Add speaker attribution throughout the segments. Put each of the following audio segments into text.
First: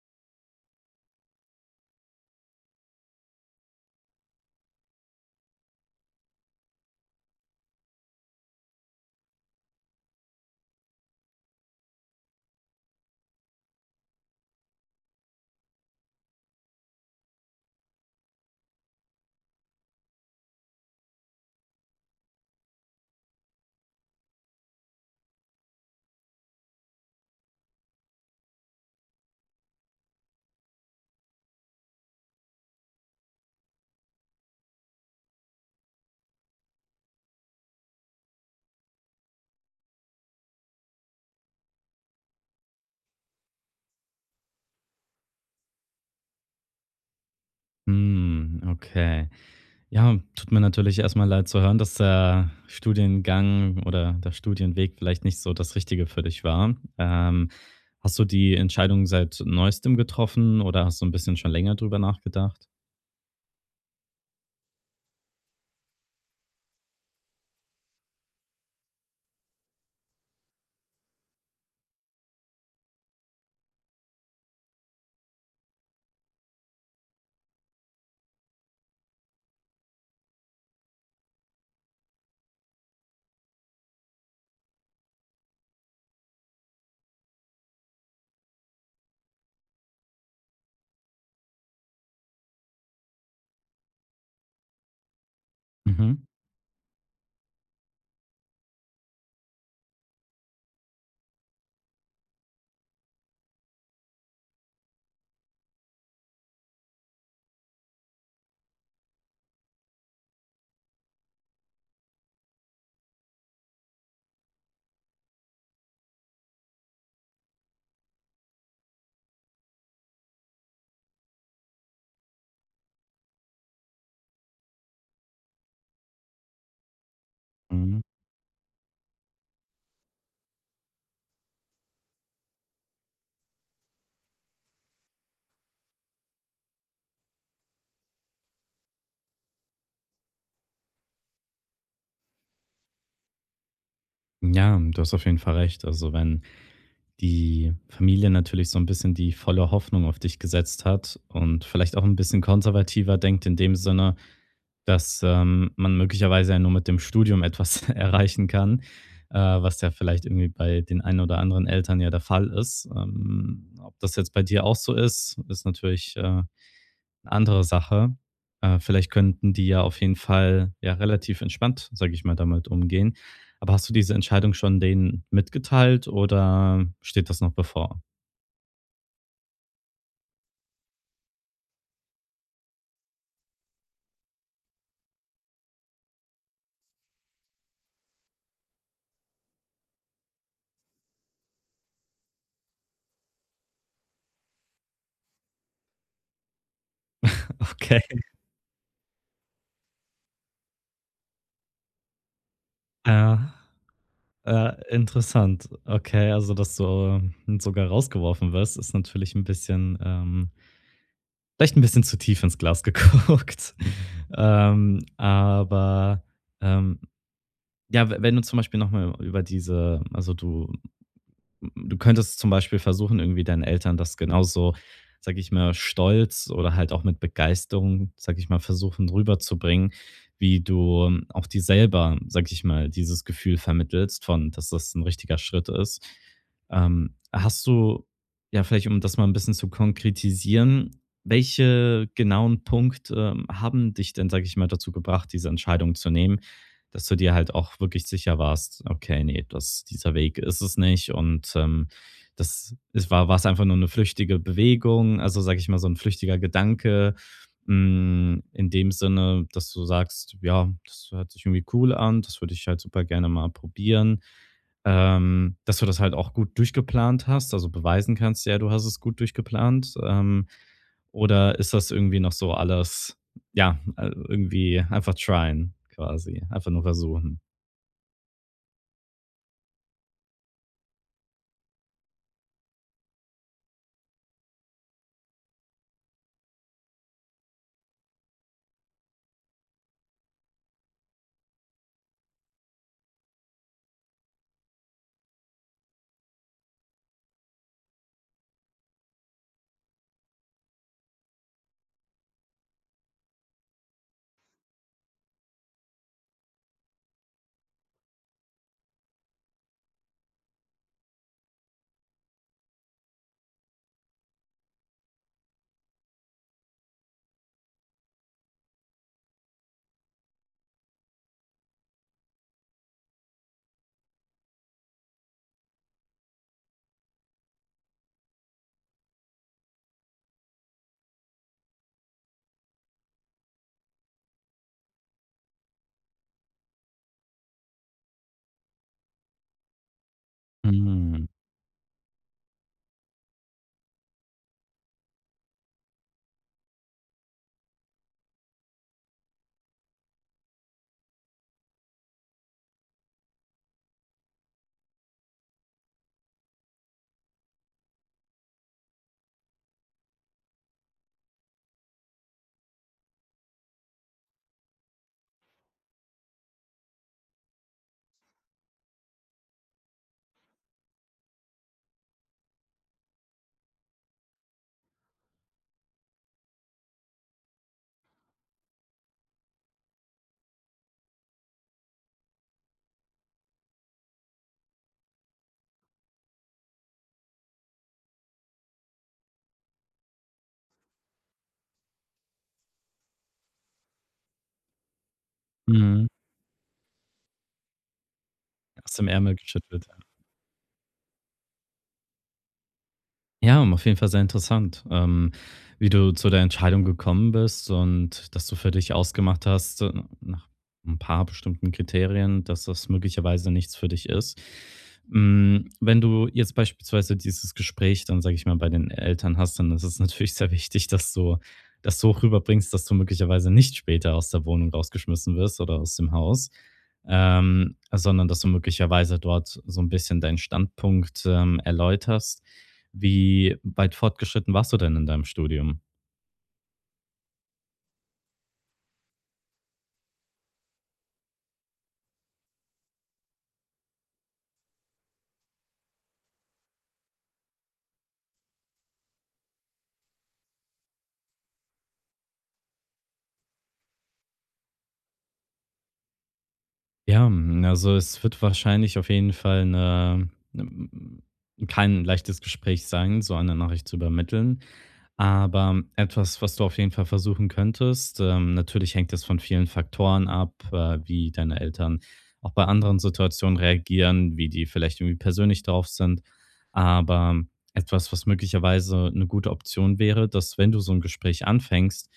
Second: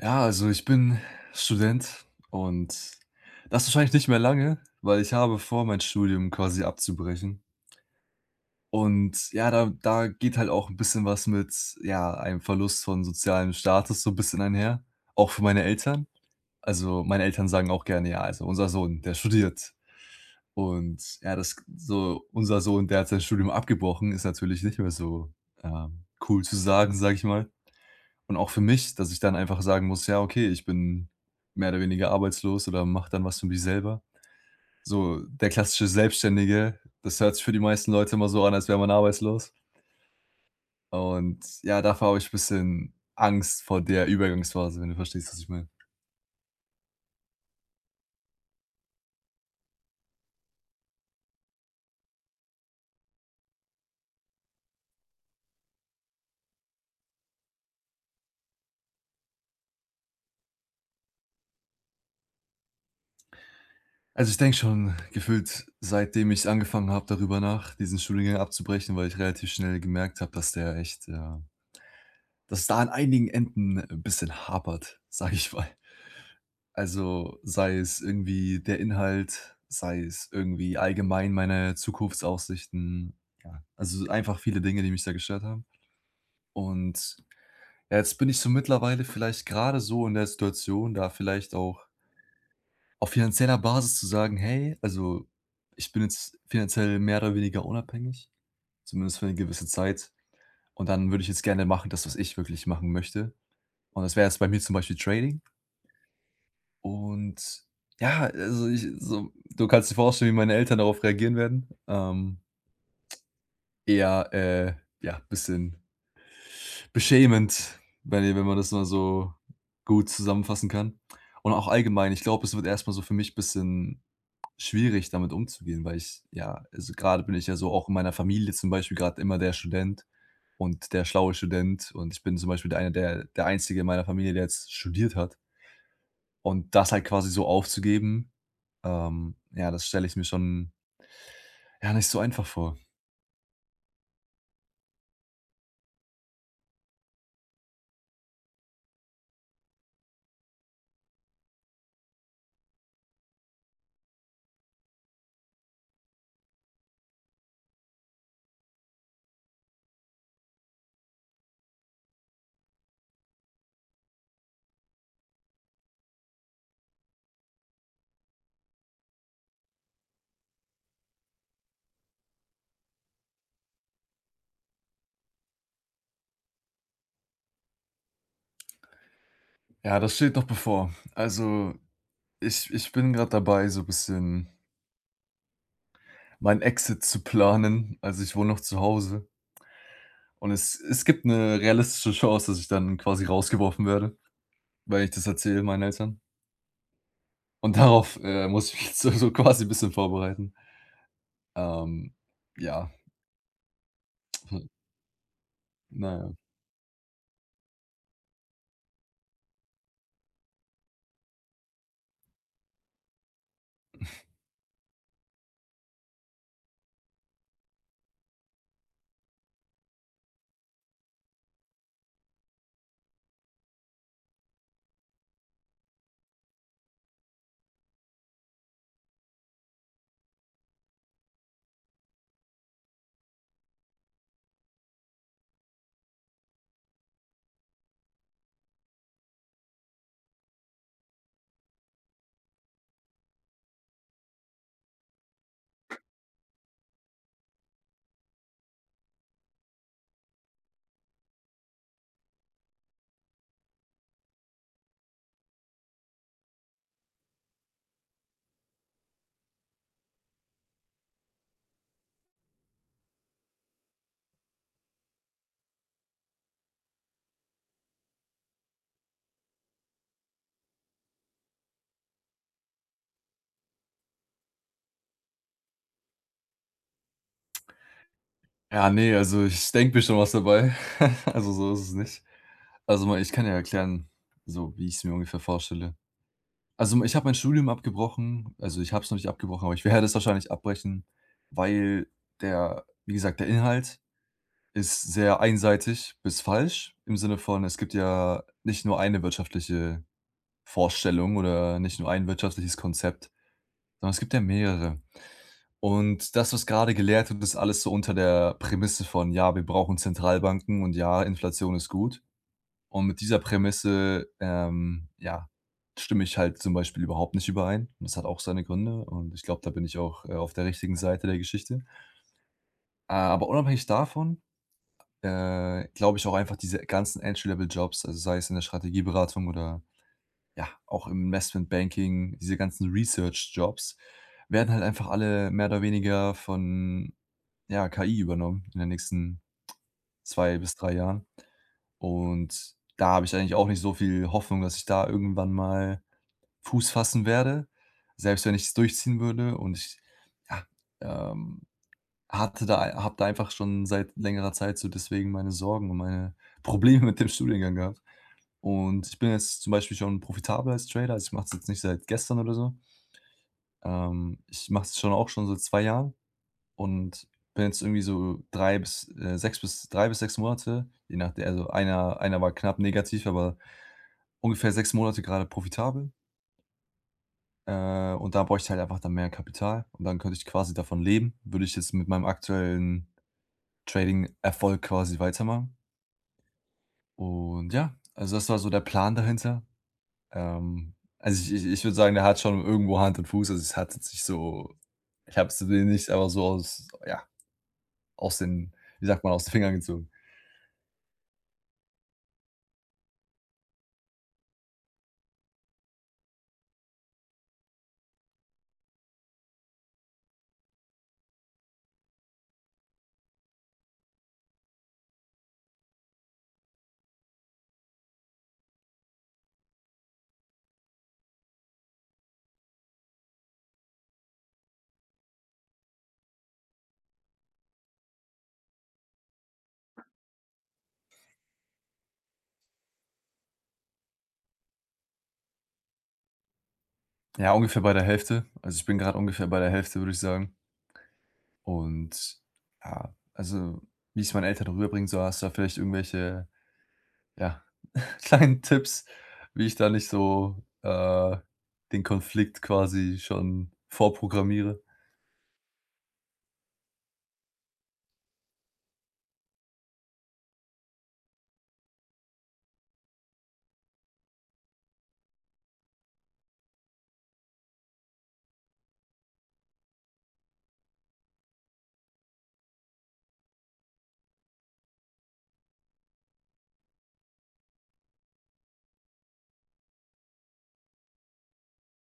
Speaker 1: Ja, also ich bin Student und das wahrscheinlich nicht mehr lange, weil ich habe vor, mein Studium quasi abzubrechen. Und ja, da geht halt auch ein bisschen was mit, ja, einem Verlust von sozialem Status so 'n bisschen einher, auch für meine Eltern. Also, meine Eltern sagen auch gerne: „Ja, also unser Sohn, der studiert.“ Und ja, das so unser Sohn, der hat sein Studium abgebrochen, ist natürlich nicht mehr so, cool zu sagen, sag ich mal. Und auch für mich, dass ich dann einfach sagen muss: „Ja, okay, ich bin mehr oder weniger arbeitslos oder mache dann was für mich selber.“ So der klassische Selbstständige, das hört sich für die meisten Leute immer so an, als wäre man arbeitslos. Und ja, dafür habe ich ein bisschen Angst vor der Übergangsphase, wenn du verstehst, was ich meine.
Speaker 2: Hm, okay. Ja, tut mir natürlich erstmal leid zu hören, dass der Studiengang oder der Studienweg vielleicht nicht so das Richtige für dich war. Hast du die Entscheidung seit Neuestem getroffen oder hast du ein bisschen schon länger drüber nachgedacht?
Speaker 1: Also, ich denke schon gefühlt, seitdem ich angefangen habe, darüber nach, diesen Studiengang abzubrechen, weil ich relativ schnell gemerkt habe, dass der echt, ja, dass da an einigen Enden 'n bisschen hapert, sage ich mal. Also, sei es irgendwie der Inhalt, sei es irgendwie allgemein meine Zukunftsaussichten. Ja, also einfach viele Dinge, die mich da gestört haben. Und ja, jetzt bin ich so mittlerweile vielleicht gerade so in der Situation, da vielleicht auch auf finanzieller Basis zu sagen, hey, also ich bin
Speaker 2: Mhm,
Speaker 1: jetzt finanziell mehr oder weniger unabhängig, zumindest für eine gewisse Zeit. Und dann würde ich jetzt gerne machen, das, was ich wirklich machen möchte. Und das wäre jetzt bei mir zum Beispiel Trading. Und ja, also ich so, du kannst dir vorstellen, wie meine Eltern darauf reagieren werden. Eher, ja, bisschen beschämend, wenn man das mal so gut zusammenfassen kann. Und auch allgemein, ich glaube, es wird erstmal so für mich ein bisschen schwierig, damit umzugehen, weil ich, ja, also gerade bin ich ja so auch in
Speaker 2: mhm.
Speaker 1: meiner Familie zum Beispiel gerade immer der Student und der schlaue Student und ich bin zum Beispiel der eine, der Einzige in meiner Familie, der jetzt studiert hat. Und das halt quasi so aufzugeben, ja, das stelle ich mir schon, ja, nicht so einfach vor.
Speaker 2: Ja, du hast auf jeden Fall recht. Also, wenn die Familie natürlich so ein bisschen die volle Hoffnung auf dich gesetzt hat und vielleicht auch ein bisschen konservativer denkt in dem Sinne, dass, man möglicherweise ja nur mit dem Studium etwas erreichen kann, was ja vielleicht irgendwie bei den einen oder anderen Eltern ja der Fall ist. Ob das jetzt bei dir auch so ist natürlich, 'ne andere Sache. Vielleicht könnten die ja auf jeden Fall, ja, relativ entspannt, sage ich mal, damit umgehen. Aber hast du diese Entscheidung schon denen mitgeteilt oder steht das noch bevor?
Speaker 1: Ja, das steht noch bevor. Also, ich bin gerade dabei, so ein bisschen mein Exit zu planen. Also, ich wohne noch zu Hause und es gibt eine realistische Chance, dass ich dann quasi rausgeworfen werde, weil ich das erzähle meinen Eltern. Und
Speaker 2: Okay,
Speaker 1: darauf, muss ich mich jetzt so so quasi ein bisschen vorbereiten. Ähm, ja,
Speaker 2: ja. Interessant. Okay,
Speaker 1: naja,
Speaker 2: also, dass du, sogar rausgeworfen wirst, ist natürlich ein bisschen, vielleicht ein bisschen zu tief ins Glas geguckt. Ähm, aber, ähm, ja, we wenn du zum Beispiel noch mal über diese also, du könntest zum Beispiel versuchen, irgendwie deinen Eltern das genauso, sage ich mal, stolz oder halt auch mit Begeisterung, sage ich mal, versuchen rüberzubringen, wie du auch dir selber, sage ich mal, dieses Gefühl vermittelst von, dass das ein richtiger Schritt ist. Hast du, ja, vielleicht um das mal ein bisschen zu konkretisieren, welche genauen Punkte haben dich denn, sage ich mal, dazu gebracht, diese Entscheidung zu nehmen? Dass du dir halt auch wirklich sicher warst, okay, nee, das dieser Weg ist es nicht und, das es war es einfach nur eine flüchtige Bewegung, also, sage ich mal, so ein flüchtiger Gedanke, hm, in dem Sinne, dass du sagst: „Ja, das hört sich irgendwie cool an, das würde ich halt super gerne mal probieren.“ Dass du das halt auch gut durchgeplant hast, also, beweisen kannst: „Ja, du hast es gut durchgeplant.“ Oder ist das irgendwie noch so alles ja, irgendwie einfach tryen quasi, einfach nur versuchen.
Speaker 1: ja. Nee, also, ich denke mir schon was dabei. Also, so ist es nicht. Also, mal ich kann ja erklären, so wie ich es mir ungefähr vorstelle. Also, ich habe mein Studium abgebrochen. Also, ich habe es noch nicht abgebrochen, aber ich werde es wahrscheinlich abbrechen, weil der, wie gesagt, der Inhalt ist sehr einseitig bis falsch im Sinne von, es gibt ja nicht nur eine wirtschaftliche Vorstellung oder nicht nur ein wirtschaftliches Konzept, sondern es gibt ja mehrere. Und das, was gerade gelehrt wird, ist alles so unter der Prämisse von: „Ja, wir brauchen Zentralbanken“ und „Ja, Inflation ist gut.“ Und mit dieser Prämisse, ja, stimme ich halt zum Beispiel überhaupt nicht überein. Und das hat auch seine Gründe und ich glaube, da bin ich auch, auf der richtigen Seite der Geschichte. Aber unabhängig davon, glaube ich auch einfach, diese ganzen Entry-Level-Jobs, also sei es in der Strategieberatung oder, ja, auch im Investment Banking, diese ganzen Research-Jobs, werden halt einfach alle mehr oder weniger von, ja, KI übernommen in den nächsten zwei bis drei
Speaker 2: Mhm,
Speaker 1: Jahren. Und da habe ich eigentlich auch nicht so viel Hoffnung, dass ich da irgendwann mal Fuß fassen werde, selbst wenn ich es durchziehen würde. Und ich, ja, ähm, hatte da, habe da einfach schon seit längerer Zeit so deswegen meine Sorgen und meine Probleme mit dem Studiengang gehabt. Und ich bin jetzt zum Beispiel schon profitabel als Trader, also ich mache es jetzt nicht seit gestern oder so. Ich mache es schon, auch schon seit 2 Jahren. Und bin jetzt irgendwie so 3 bis 6 bis 3 bis 6 Monate, je nachde, also einer war knapp negativ, aber ungefähr 6 Monate gerade profitabel. Und da bräuchte ich halt einfach dann mehr Kapital und dann könnte ich quasi davon leben. Würde ich jetzt mit meinem aktuellen Trading-Erfolg quasi weitermachen. Und ja, also das war so der Plan dahinter. Also ich würde sagen, der hat schon irgendwo Hand und Fuß. Also es hat jetzt nicht so, ich habe es
Speaker 2: mhm.
Speaker 1: nicht, aber so aus ja, aus den,
Speaker 2: Aus dem
Speaker 1: wie sagt man,
Speaker 2: Ärmel
Speaker 1: aus den Fingern
Speaker 2: geschüttelt.
Speaker 1: gezogen.
Speaker 2: Ja, auf jeden Fall sehr interessant, wie du zu der Entscheidung gekommen bist und dass du für dich ausgemacht hast, nach ein paar bestimmten Kriterien, dass das möglicherweise nichts für dich ist. Hm, wenn du jetzt beispielsweise dieses Gespräch dann, sage ich mal, bei den Eltern hast, dann ist es natürlich sehr wichtig, dass du das so rüberbringst, dass du möglicherweise nicht später aus der Wohnung rausgeschmissen wirst oder aus dem Haus, sondern dass du möglicherweise dort so ein bisschen deinen Standpunkt, erläuterst. Wie weit fortgeschritten warst du denn in deinem Studium?
Speaker 1: Ja, ungefähr bei der Hälfte. Also, ich bin gerade ungefähr bei der Hälfte, würde ich sagen. Und ja, also, wie ich es meinen Eltern rüberbringen soll, hast du da vielleicht irgendwelche, ja, kleinen Tipps, wie ich da nicht so, den Konflikt quasi schon vorprogrammiere?
Speaker 2: Ja, hm, also es wird wahrscheinlich auf jeden Fall 'ne kein leichtes Gespräch sein, so eine Nachricht zu übermitteln. Aber etwas, was du auf jeden Fall versuchen könntest, natürlich hängt es von vielen Faktoren ab, wie deine Eltern auch bei anderen Situationen reagieren, wie die vielleicht irgendwie persönlich drauf sind. Aber etwas, was möglicherweise eine gute Option wäre, dass wenn du so ein Gespräch anfängst,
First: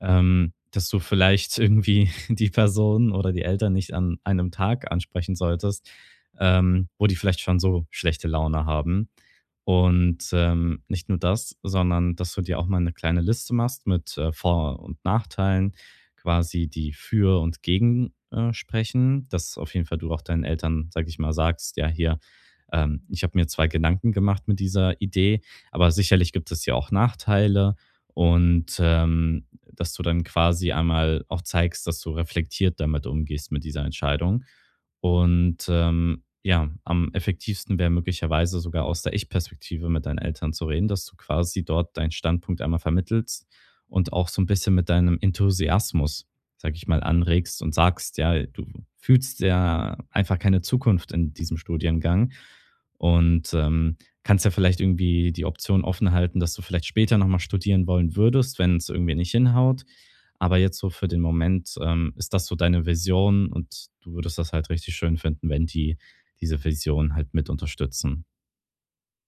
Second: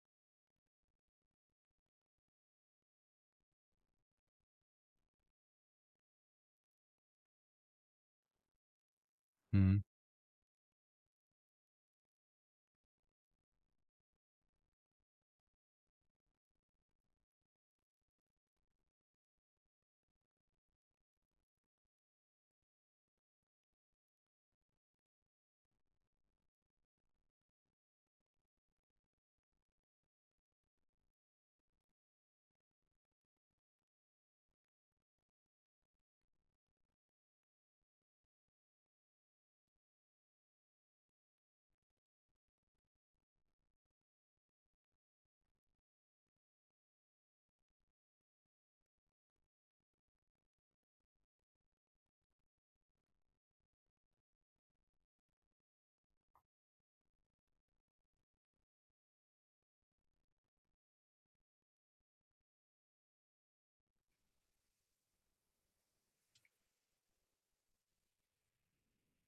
Speaker 2: dass du vielleicht irgendwie die Person oder die Eltern nicht an einem Tag ansprechen solltest, wo die vielleicht schon so schlechte Laune haben
Speaker 1: Mhm.
Speaker 2: und, nicht nur das, sondern dass du dir auch mal eine kleine Liste machst mit, Vor- und Nachteilen, quasi die für und gegen, sprechen, dass auf jeden Fall du auch deinen Eltern, sage ich mal, sagst: „Ja, hier, ich habe mir zwei Gedanken gemacht mit dieser Idee, aber sicherlich gibt es hier auch Nachteile.“ Und dass du dann quasi einmal auch zeigst, dass du reflektiert damit umgehst mit dieser Entscheidung. Und ja, am effektivsten wäre möglicherweise sogar aus der Ich-Perspektive mit deinen Eltern zu reden, dass du quasi dort deinen Standpunkt einmal vermittelst und auch so ein bisschen mit deinem Enthusiasmus, sage ich mal, anregst und sagst, ja, du fühlst ja einfach keine Zukunft in diesem Studiengang und, kannst ja vielleicht irgendwie die Option offen halten, dass du vielleicht später nochmal studieren wollen würdest, wenn es irgendwie nicht hinhaut. Aber jetzt so für den Moment, ist das so deine Vision und du würdest das halt richtig schön finden, wenn die diese Vision halt mit unterstützen.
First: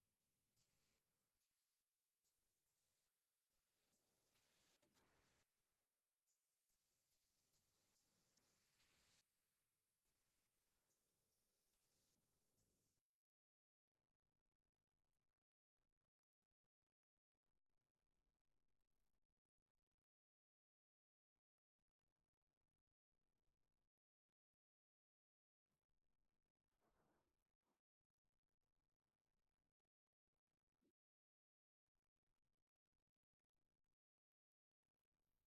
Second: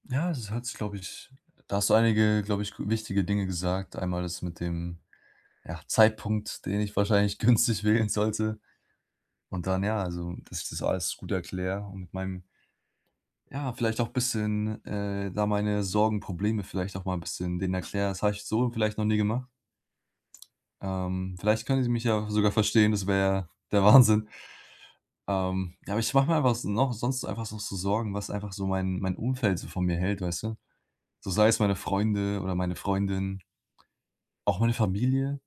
Speaker 1: Ja, es hat sich, glaube ich, da hast du einige, glaube ich, gu wichtige Dinge gesagt. Einmal das mit dem, ja, Zeitpunkt, den ich wahrscheinlich günstig wählen sollte. Und dann, ja, also, dass ich das alles gut erkläre und mit meinem, ja, vielleicht auch ein bisschen, da meine Sorgen, Probleme vielleicht auch mal 'n bisschen denen erkläre. Das habe ich so vielleicht noch nie gemacht. Vielleicht können Sie mich ja sogar verstehen, das wäre der Wahnsinn. Ja, aber ich mache mir einfach s noch sonst einfach noch so Sorgen, was einfach so mein Umfeld so von mir hält, weißt du? So sei es meine Freunde oder meine Freundin, auch meine Familie,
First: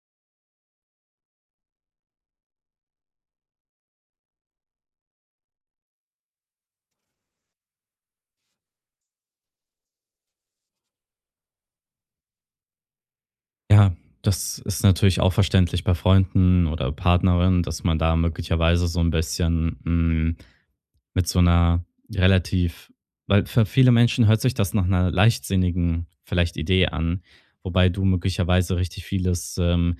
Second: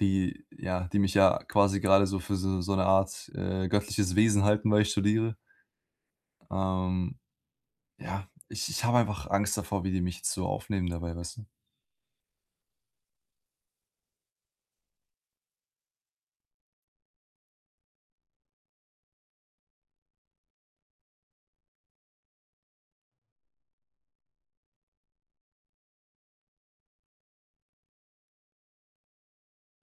Speaker 1: die, ja, die mich ja quasi gerade so für so so 'ne Art, göttliches Wesen halten, weil ich studiere. Ähm, ja, ich habe einfach Angst davor, wie die mich jetzt so aufnehmen dabei, weißt du?
Speaker 2: Ja, das ist natürlich auch verständlich bei Freunden oder Partnerinnen, dass man da möglicherweise so ein bisschen, hm, mit so einer relativ, weil für viele Menschen hört sich das nach einer leichtsinnigen vielleicht Idee an, wobei du möglicherweise richtig vieles,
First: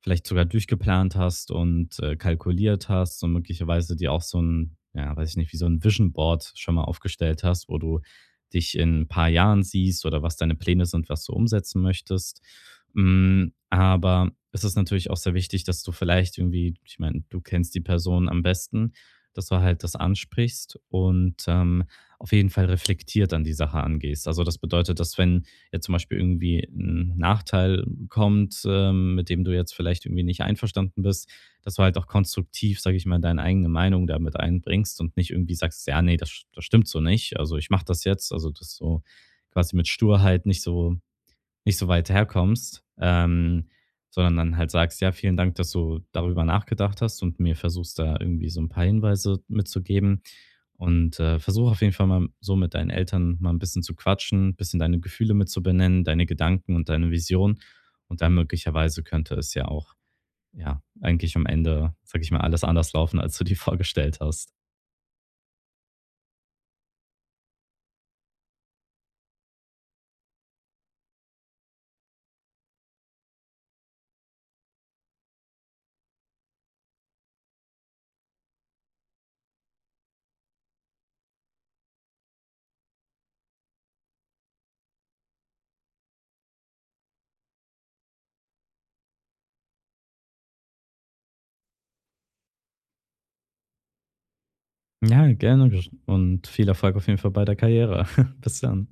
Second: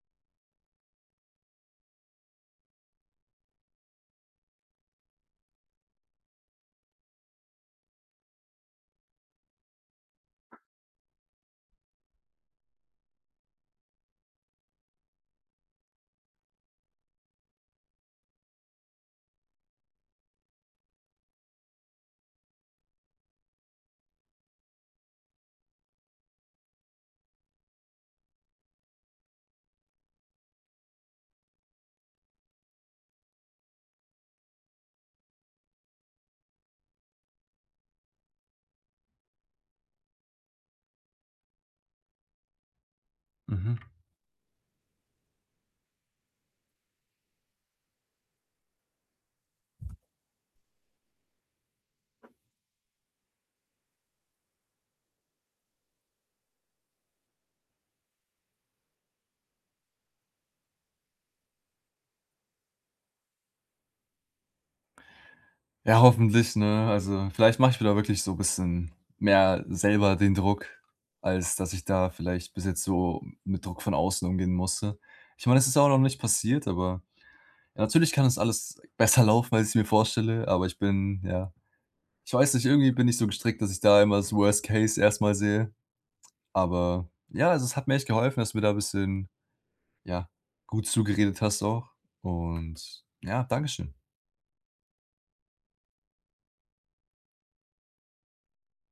Speaker 2: vielleicht sogar durchgeplant hast und, kalkuliert hast und möglicherweise dir auch so ein ja, weiß ich nicht, wie so ein Vision Board schon mal aufgestellt hast, wo du dich in 'n paar Jahren siehst oder was deine Pläne sind, was du umsetzen möchtest. Hm, aber es ist natürlich auch sehr wichtig, dass du vielleicht irgendwie ich meine, du kennst die Person am besten, dass du halt das ansprichst und, auf jeden Fall reflektiert an die Sache angehst. Also, das bedeutet, dass wenn jetzt zum Beispiel irgendwie ein Nachteil kommt, mit dem du jetzt vielleicht irgendwie nicht einverstanden bist, dass du halt auch konstruktiv, sage ich mal, deine eigene Meinung damit einbringst und nicht irgendwie sagst: „Ja, nee, das stimmt so nicht. Also, ich mache das jetzt.“ Also, dass du quasi mit Sturheit nicht so weit herkommst,
Speaker 1: Mhm.
Speaker 2: sondern dann halt sagst, ja, vielen Dank, dass du darüber nachgedacht hast und mir versuchst da irgendwie so ein paar Hinweise mitzugeben. Und, versuch auf jeden Fall mal so mit deinen Eltern mal ein bisschen zu quatschen, ein bisschen deine Gefühle mit zu benennen, deine Gedanken und deine Vision. Und dann möglicherweise könnte es ja auch, ja, eigentlich am Ende, sage ich mal, alles anders laufen, als du dir vorgestellt hast.
Speaker 1: Ja, hoffentlich, ne? Also, vielleicht mache ich mir da wirklich so ein bisschen mehr selber den Druck, als dass ich da vielleicht bis jetzt so mit Druck von außen umgehen musste. Ich meine, es ist auch noch nicht passiert, aber ja, natürlich kann es alles besser laufen, als ich mir vorstelle, aber ich bin ja, ich weiß nicht, irgendwie bin ich so gestrickt, dass ich da immer das Worst Case erstmal sehe. Aber ja, also, es hat mir echt geholfen, dass du mir da ein bisschen, ja, gut zugeredet hast auch und ja, Dankeschön.
Speaker 2: Ja, gerne und viel Erfolg auf jeden Fall bei der Karriere. Bis dann.